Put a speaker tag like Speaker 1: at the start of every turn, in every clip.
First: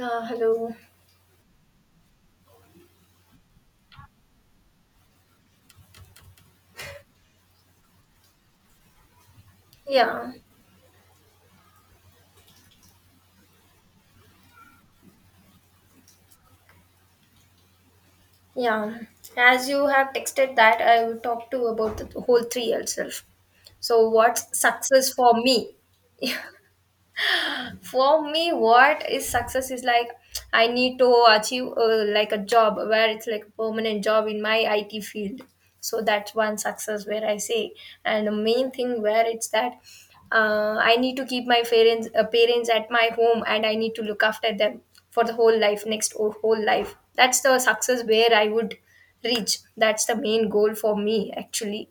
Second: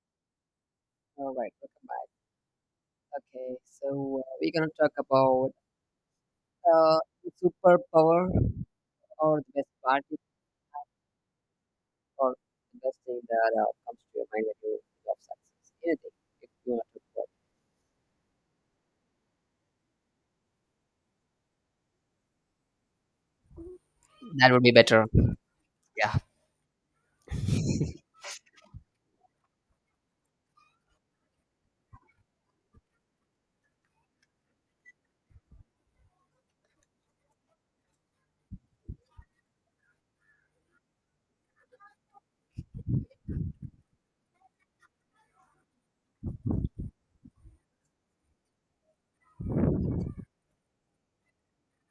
Speaker 1: Hello.
Speaker 2: All right, welcome back. Okay, so we're gonna talk about uh, the superpower or the best party
Speaker 1: Yeah,
Speaker 2: or the best thing that comes to your mind when you love success. Anything if you want to talk
Speaker 1: yeah. As you have texted that, I will talk to you about the whole three itself. So
Speaker 2: about. That
Speaker 1: what's
Speaker 2: would be better.
Speaker 1: success for me?
Speaker 2: Yeah.
Speaker 1: For me what is success is like I need to achieve like a job where it's like a permanent job in my IT field, so that's one success where I say. And the main thing where it's that I need to keep my parents at my home and I need to look after them for the whole life, whole life. That's the success where I would reach. That's the main goal for me actually.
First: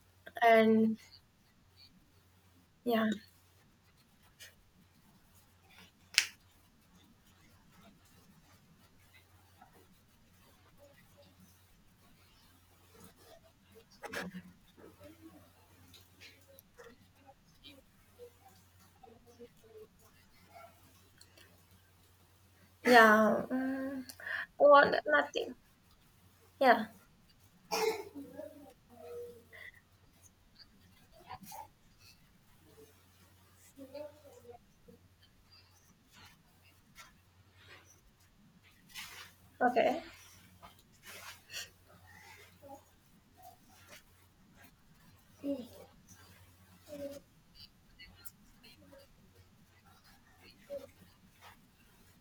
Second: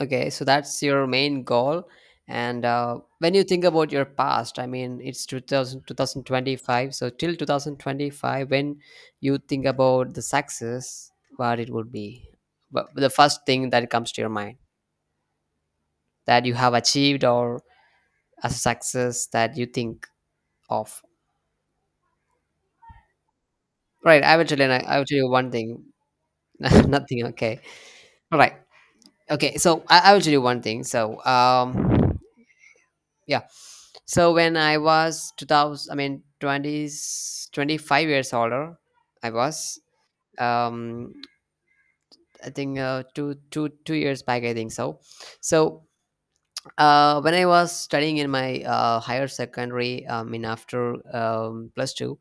Speaker 2: Okay, so that's
Speaker 1: And
Speaker 2: your main goal. And
Speaker 1: yeah,
Speaker 2: when you think about your past, I mean, it's 2000, 2025. So till 2025, when you think about the success, what it would be, but the first thing that comes to your mind, that you have achieved or as a success that you think of?
Speaker 1: yeah,
Speaker 2: Right, I will tell you.
Speaker 1: well,
Speaker 2: I will tell you one
Speaker 1: nothing.
Speaker 2: thing.
Speaker 1: Yeah.
Speaker 2: Nothing. Okay. All right. Okay. So I will tell you one thing. Yeah. So when I was 2000, I mean 20s, 25 years older, I was
Speaker 1: Okay.
Speaker 2: um, I think 2 2 2 years back. I think so. So when I was studying in my higher secondary, I mean after plus two,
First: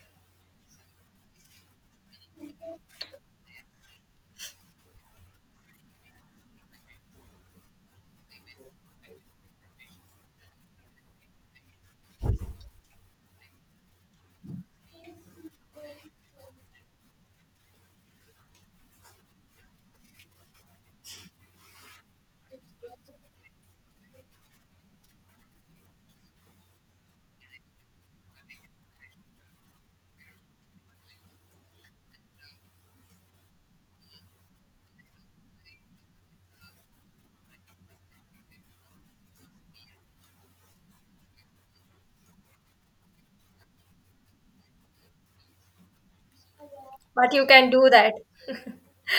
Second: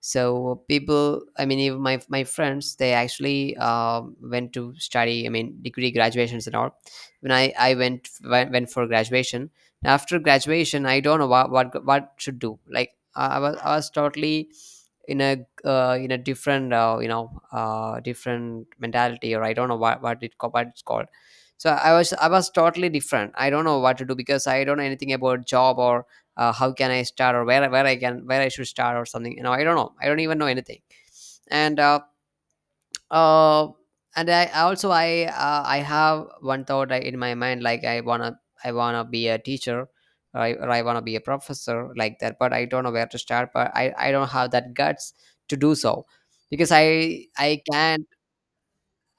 Speaker 2: so people, I mean, even my friends, they actually went to study. I mean, degree graduations and all. When I went for graduation. After graduation, I don't know what what should do. Like I was totally in a different different mentality or I don't know what it's called. So i was totally different. I don't know what to do, because I don't know anything about job, or how can I start, or where I can, where I should start or something. You know, I don't know, I don't even know anything. And uh, uh and I also I have one thought in my mind, like I wanna, I wanna be a teacher or I wanna be a professor, like that. But I don't know where to start, but i don't have that guts to do so, because i
Speaker 1: But you
Speaker 2: i
Speaker 1: can do
Speaker 2: can.
Speaker 1: that.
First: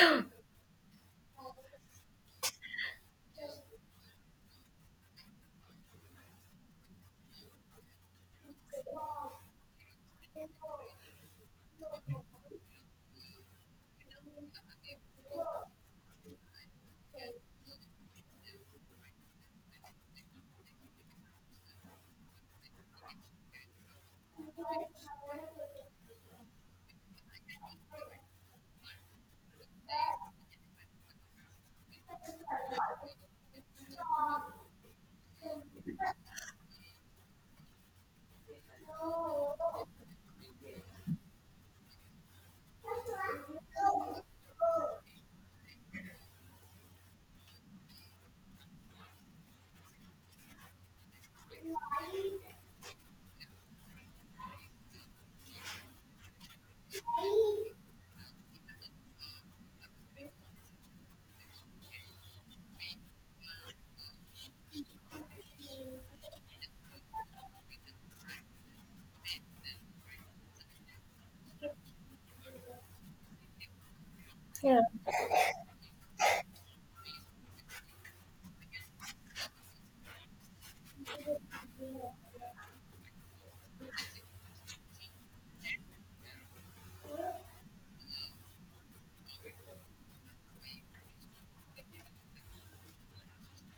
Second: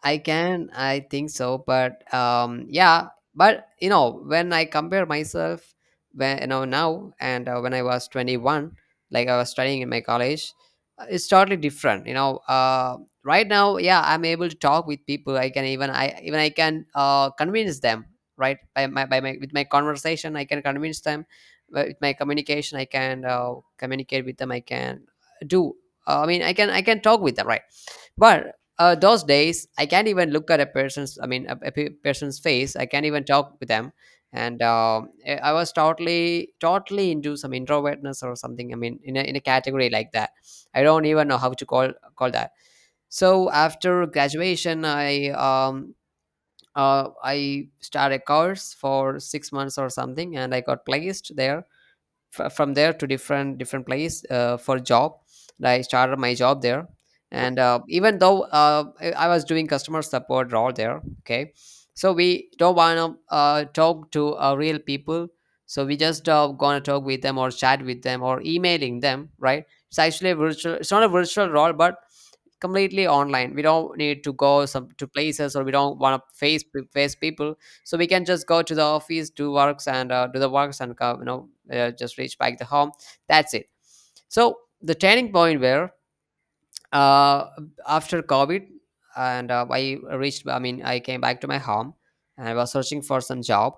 Speaker 2: I can, I think so, but yeah, but you know, when I compare myself, when you know now, and when I was 21, like I was studying in my college, it's totally different. You know, right now, yeah, I'm able to talk with people. I can even I can convince them, right? With my conversation, I can convince them. But with my communication, I can communicate with them. I can do. I mean, I can talk with them, right? But those days, I can't even look at a person's. I mean, a person's face. I can't even talk with them. And I was totally, totally into some introvertness or something. I mean, in a category like that, I don't even know how to call that. So after graduation, I started a course for 6 months or something, and I got placed there. From there to different place for job. And I started my job there. And even though I was doing customer support role there. Okay, so we don't want to talk to real people. So we just gonna talk with them, or chat with them, or emailing them, right? It's actually a virtual, it's not a virtual role, but completely online. We don't need to go
Speaker 1: Yeah.
Speaker 2: some to places, or we don't want to face face people. So we can just go to the office, do works, and do the works, and just reach back the home. That's it. So the turning point where uh, after COVID, and I reached. I mean, I came back to my home, and I was searching for some job,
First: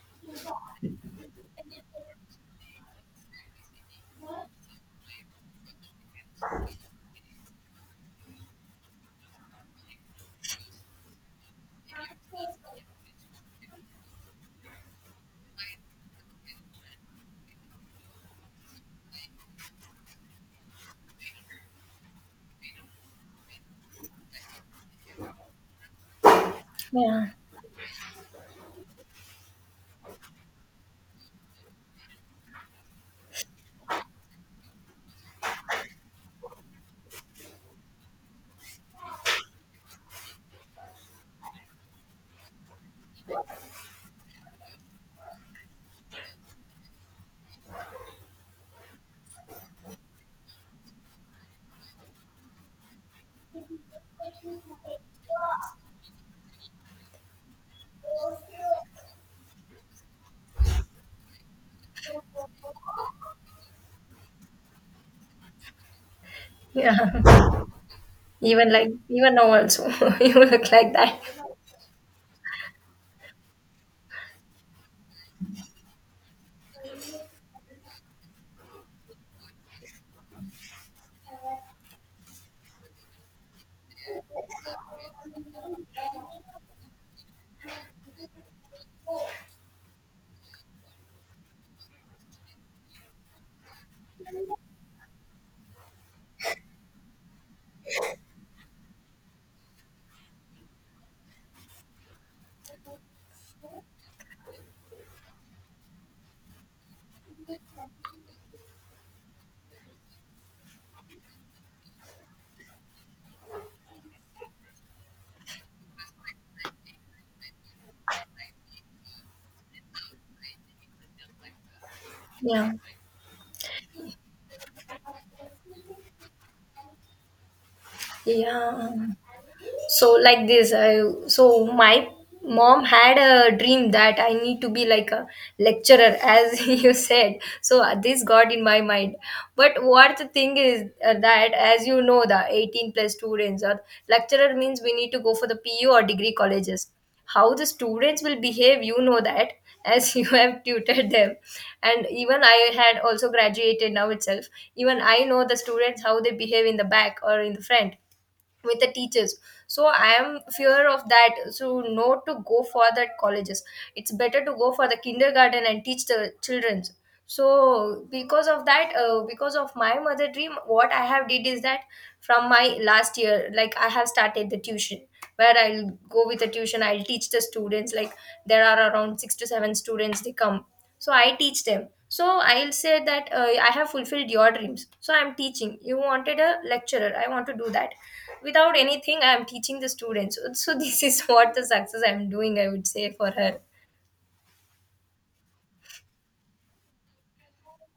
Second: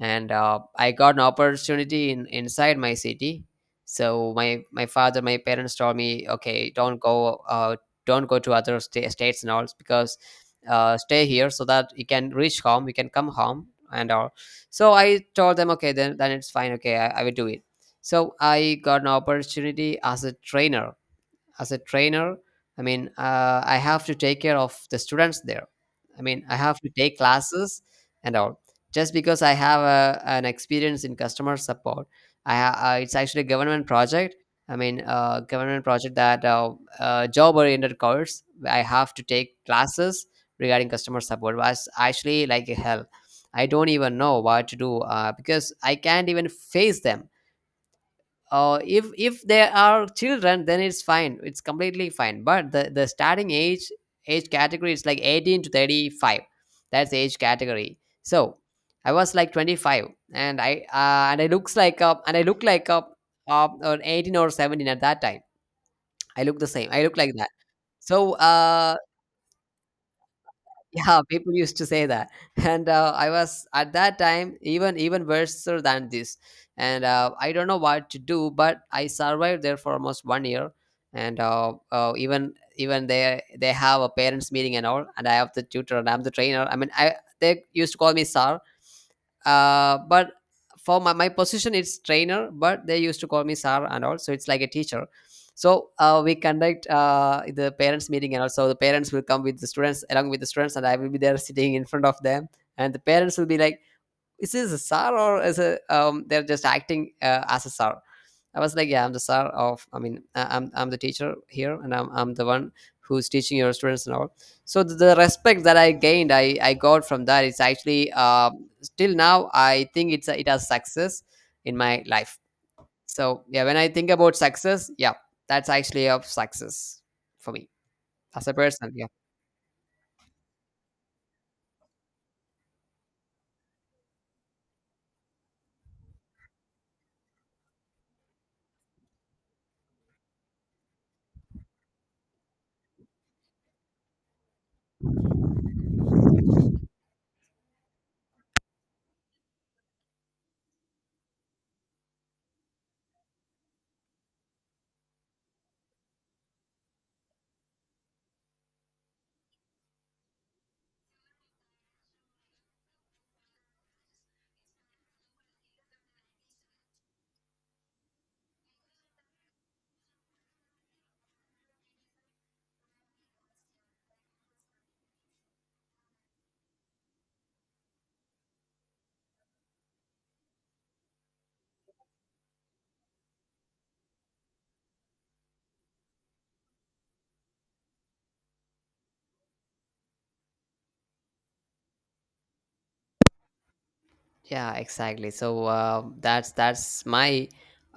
Speaker 2: and I got an opportunity in inside my city. So my parents told me, okay, don't go to other states and all, because stay here, so that you can reach home, you can come home and all. So I told them, okay, then it's fine. Okay, I will do it. So I got an opportunity as a trainer, as a trainer I mean I have to take care of the students there. I mean I have to take
Speaker 1: Yeah.
Speaker 2: classes and all, just because I have a, an experience in customer support. It's actually a government project. I mean government project, that job oriented course. I have to take classes regarding customer support. Was actually like hell. I don't even know what to do, because I can't even face them. If they are children, then it's fine, it's completely fine. But the starting age category is like 18 to 35. That's the age category. So I was like 25. And I look like a, an 18 or 17 at that time. I look the same, I look like that.
Speaker 1: Yeah.
Speaker 2: so
Speaker 1: Even like
Speaker 2: uh
Speaker 1: even now also, you look like
Speaker 2: yeah
Speaker 1: that.
Speaker 2: people used to say that and I was at that time even even worse than this. And I don't know what to do but I survived there for almost 1 year and even they have a parents meeting and all, and I have the tutor, and I'm the trainer, I mean I, they used to call me sir. But for my position it's trainer, but they used to call me sir and all, so it's like a teacher. So we conduct the parents meeting, and also the parents will come with the students, along with the students, and I will be there sitting in front of them. And the parents will be like, is this a sir, or is a they're just acting as a sir. I was like, yeah, I'm the star of. I mean, I'm the teacher here, and I'm the one who's teaching your students and all. So the respect that I gained, I got from that. It's actually still now I think it's a, it has success in my life.
Speaker 1: Yeah.
Speaker 2: So yeah, when I think about success, yeah, that's actually of success for me as a
Speaker 1: Yeah.
Speaker 2: person. Yeah.
Speaker 1: So like this, so my mom had a dream that I need to be like a lecturer, as you said. So this got in my mind. But what the thing is that, as you know, the 18 plus students, or lecturer means we need to go for the PU or degree colleges. How the students will behave, you know that, as you have tutored them. And even I had also graduated now itself, even I know the students how they behave in the back or in the front with the teachers. So I am fear of that, so no to go for that colleges. It's better to go for the kindergarten and teach the children. So because of that, because of my mother dream, what I have did is that from my last year, like I have started the tuition, where I'll go with the tuition, I'll teach the students. Like there are around 6 to 7 students, they come, so I teach them. So I'll say that I have fulfilled your dreams, so I'm teaching. You wanted a lecturer, I want to do that. Without anything, I'm teaching the students. So this is what the success I'm doing, I would say, for her.
Speaker 2: Yeah, exactly. So that's my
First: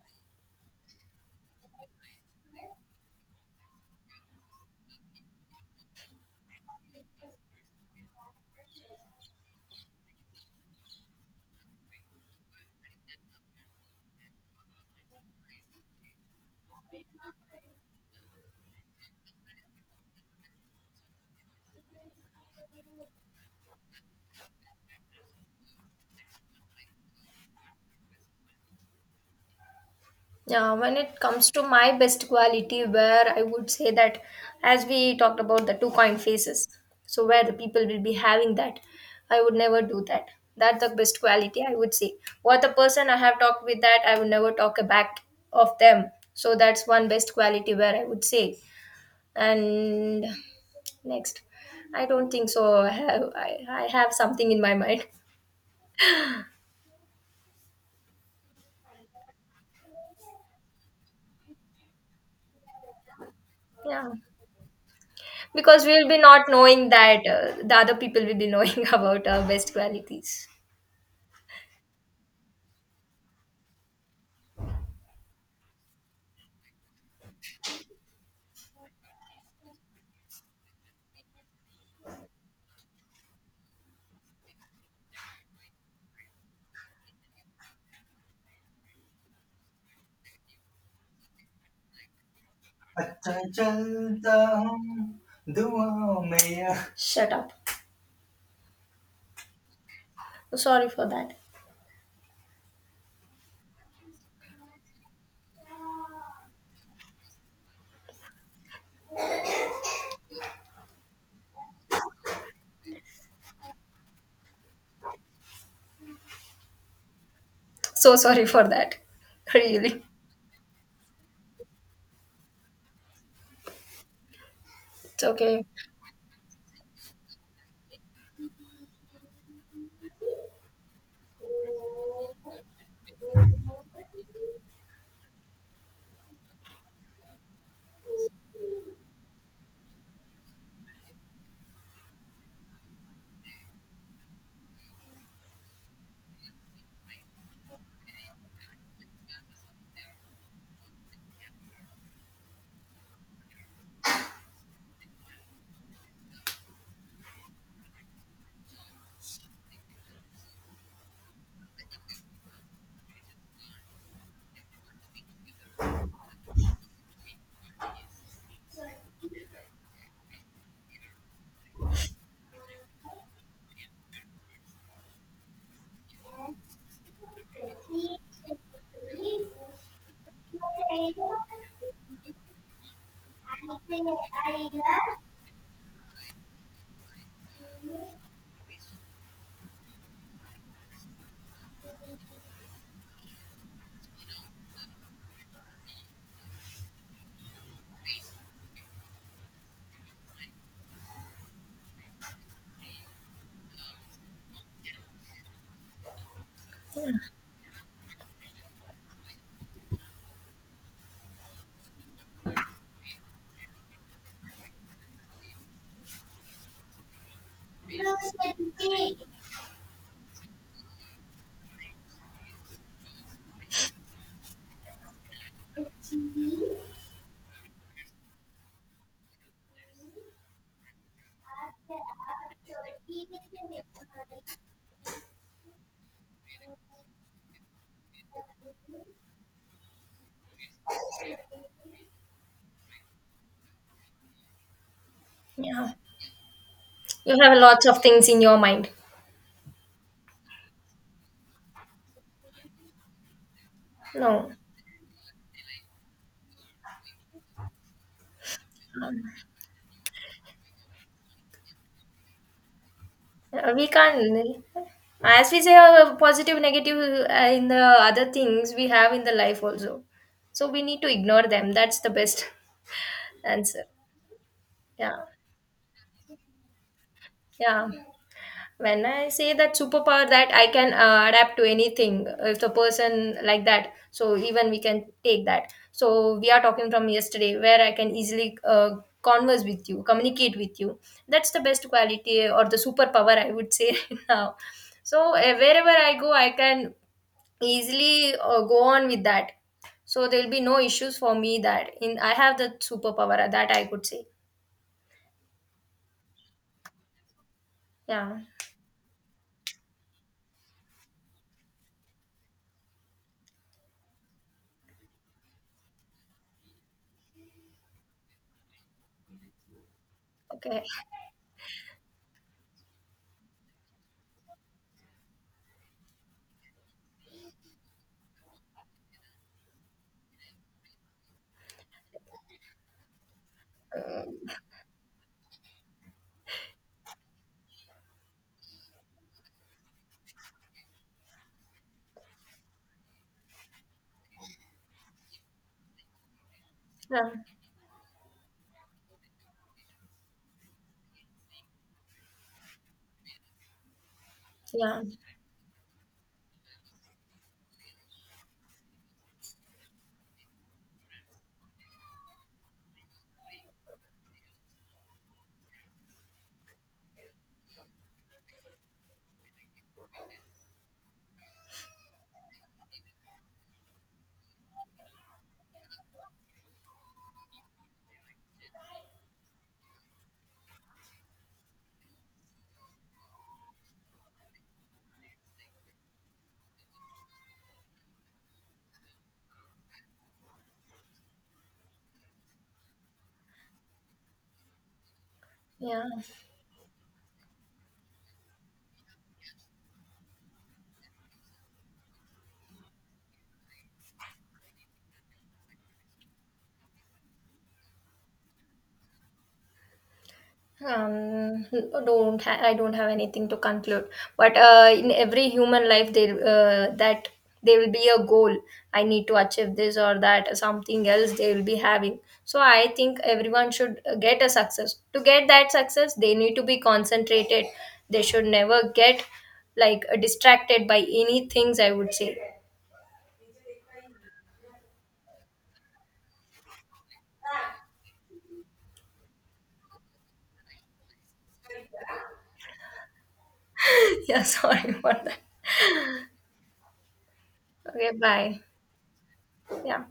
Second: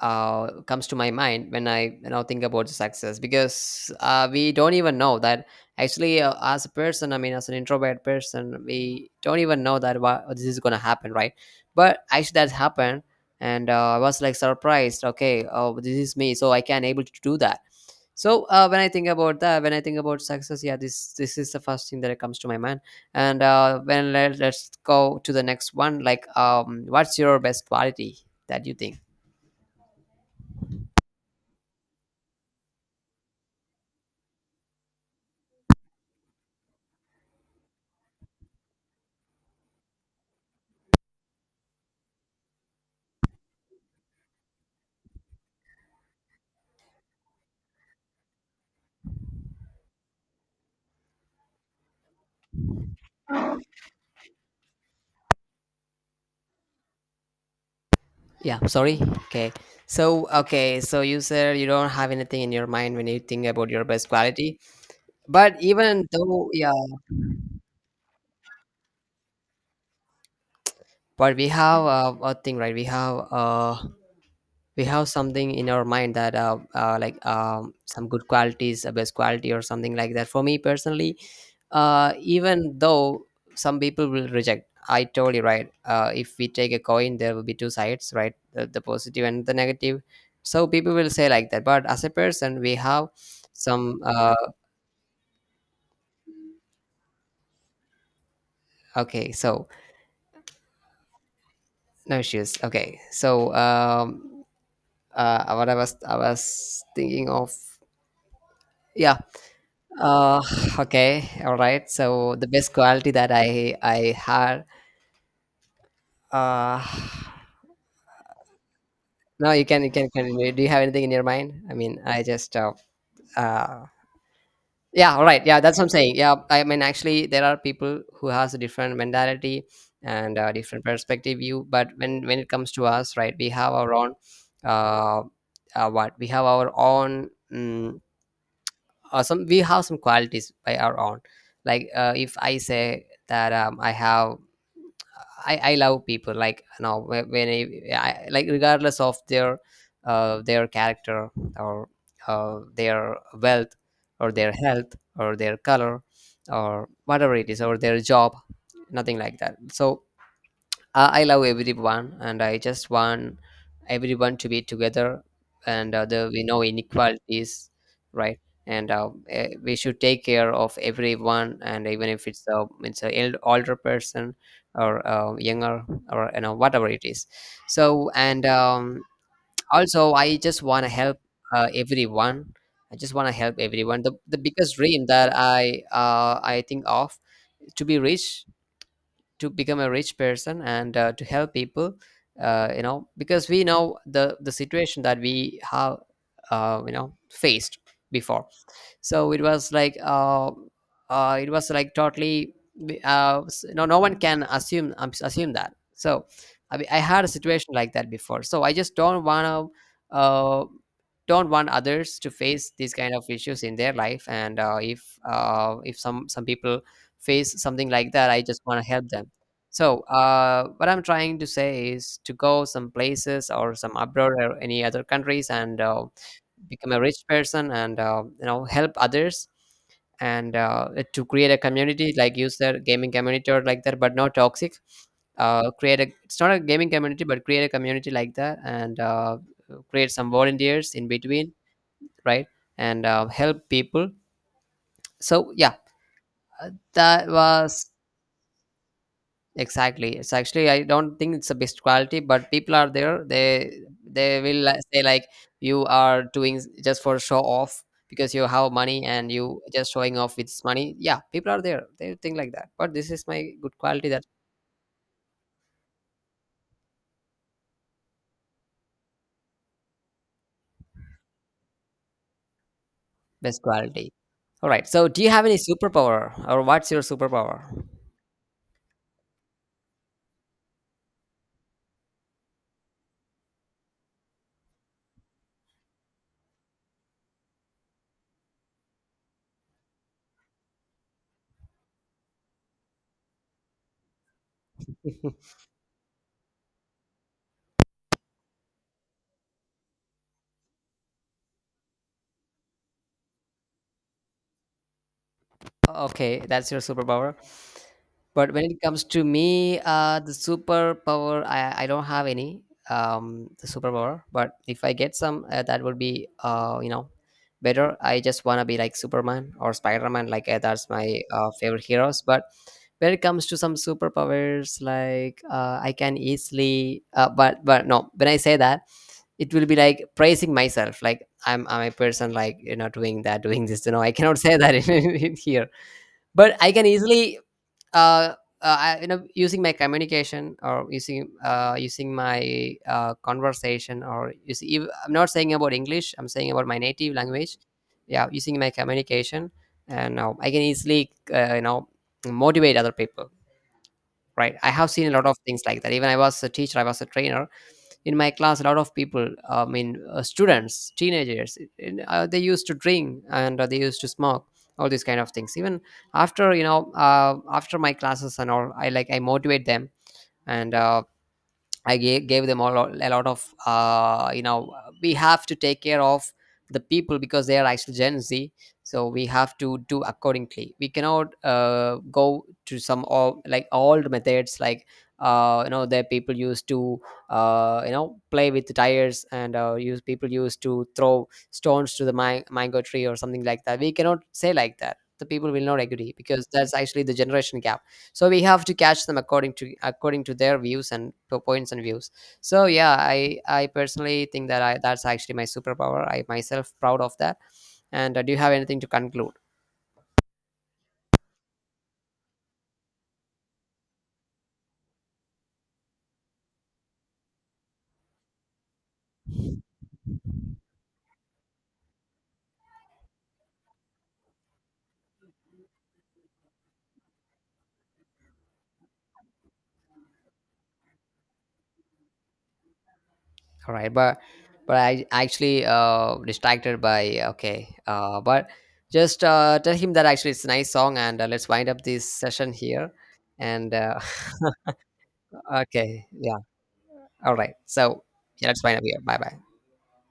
Speaker 2: comes to my mind when I you know think about success. Because we don't even know that actually, as a person. I mean, as an introvert person, we don't even know that what this is gonna happen, right? But actually, that happened, and I was like surprised. Okay, oh, this is me, so I can able to do that. So when I think about that, when I think about success, yeah, this is the first thing that comes to my mind. And when let's go to the next one, like what's your best quality that you think.
Speaker 1: Yeah, when it comes to my best quality, where I would say that, as we talked about the two coin faces, so where the people will be having that, I would never do that. That's the best quality I would say. What the person I have talked with that, I would never talk back of them. So that's one best quality where I would say. And next, I don't think so. I have something in my mind.
Speaker 2: Yeah, sorry. Okay. So okay, so you said you don't have anything in your mind when you think about your best
Speaker 1: Yeah.
Speaker 2: quality, but
Speaker 1: Because
Speaker 2: even
Speaker 1: we'll be not
Speaker 2: though, yeah,
Speaker 1: knowing that, the other people will be knowing about our best qualities.
Speaker 2: but we have a thing, right? We have something in our mind, that like some good qualities, a best quality or something like that for me personally. Even though some people will reject, I told you right, if we take a coin, there will be two sides, right? The positive and the negative. So people will say like that, but as a person, we have
Speaker 1: अच्छा
Speaker 2: some
Speaker 1: चलता हूँ दुआ में. Shut up.
Speaker 2: okay so.
Speaker 1: So sorry for that.
Speaker 2: No issues. Okay so what I was thinking of. Yeah. Uh, okay, all right. So the best quality that I had. Uh,
Speaker 1: So sorry for that.
Speaker 2: no, you
Speaker 1: Really.
Speaker 2: can continue. Do you have anything in your mind? I mean, I just uh yeah, all
Speaker 1: It's
Speaker 2: right, yeah.
Speaker 1: okay.
Speaker 2: That's what I'm saying. Yeah, I mean, actually, there are people who has a different mentality and a different perspective view. But when it comes to us, right, we have our own uh, what we have our own some we have some qualities by our own. Like if I say that I have I love people, like you know when, I like regardless of their character, or their wealth, or their health, or their color, or whatever it is, or their job. Nothing like that. So I love everyone, and I just want everyone to be together. And the we know inequalities, right? And we should take care of everyone, and even if it's a, it's a older person, or younger, or you know whatever it is. So and also, I just want to help everyone. I just want to help everyone. The biggest dream that I think of to be rich, to become a rich person and to help people, you know, because we know the situation that we have faced before. So it was like totally no one can assume, assume that. So I had a situation like that before, so I just don't want to don't want others to face these kind of issues in their life. And if some people face something like that, I just want to help them. So what I'm trying to say is to go some places or some abroad or any other countries and become a rich person and you know, help others, and to create a community like use their gaming community or like that, but not toxic. Create a, it's not a gaming community, but create a community like that, and create some volunteers in between, right, and help people. So yeah,
Speaker 1: Yeah.
Speaker 2: that
Speaker 1: You have lots
Speaker 2: was...
Speaker 1: of things in your mind.
Speaker 2: Exactly. It's actually, I don't think it's the best quality, but people are there. They
Speaker 1: No.
Speaker 2: will like say, like, you are doing just for show off because you have money and you just showing off with money. Yeah, people are there. They think like that. But this is my good
Speaker 1: We
Speaker 2: quality. That's
Speaker 1: can't. As we say, positive, negative, in the other things we have in the life also. So we need to ignore them. That's the best
Speaker 2: best
Speaker 1: answer.
Speaker 2: quality. All right. So
Speaker 1: Yeah.
Speaker 2: do you have any superpower, or what's your superpower?
Speaker 1: Yeah. When I say that superpower, that I can adapt to anything. If the person like that, so even we can take that, so we are talking from yesterday where I can easily converse with you, communicate with you. That's the best quality or the superpower I would say right now. So wherever I go, I can easily go on with that. So there will be no issues for me. That in I have the superpower that I could say.
Speaker 2: Okay, that's your superpower.
Speaker 1: Yeah.
Speaker 2: But when it comes to me, the superpower, I don't have any the superpower. But if I get some, that would be you know, better. I just wanna be like Superman or Spider Man. Like,
Speaker 1: Okay.
Speaker 2: that's my favorite heroes. But when it comes to some superpowers, like, I can easily, but no, when I say that, it will be like praising myself. Like, I'm a person, like, you know, doing that, doing this. You know, I cannot
Speaker 1: Um,
Speaker 2: say that in here. But I can easily uh, I, you know, using my communication, or using using my conversation, or using I'm not saying about English, I'm saying about my native
Speaker 1: yeah,
Speaker 2: language. Yeah, using my communication, and I can easily you know, motivate other people, right. I have
Speaker 1: yeah,
Speaker 2: seen a lot of things like that. Even I was a teacher, I was a trainer. In my class, a lot of people, I mean, students, teenagers, they used to drink and they used to smoke, all these kind of things. Even after, you know, after my classes and all, I like, I motivate them. And I gave them all a lot of, you know, we have to take care of the people because they are actually Gen Z. So we have to do accordingly. We cannot go to some old, like old methods, like, you know, the people used to, you know, play with the tires and use, people used to throw stones to the mango tree or something like that. We cannot say like that. The people will not
Speaker 1: yeah.
Speaker 2: agree because that's actually the generation gap. So we have to catch them according to, according to their views and points and views. So yeah, I personally think that I that's actually my superpower. I myself proud of that. And do you have anything to conclude?
Speaker 1: Um, don't ha- I don't have anything to conclude. But in every human life, there will be a goal. I need to achieve this or that, something else they will be having. So I think everyone should get a success. To get that success, they need to be concentrated. They should never get like distracted by any things, I would say.
Speaker 2: All right, but I actually distracted by, okay, but just tell him that actually it's a nice song, and let's wind up this session here, and
Speaker 1: yeah, sorry for that.
Speaker 2: okay, yeah. All right. So
Speaker 1: Okay,
Speaker 2: yeah,
Speaker 1: bye.
Speaker 2: let's wind up here. Bye bye.
Speaker 1: Yeah.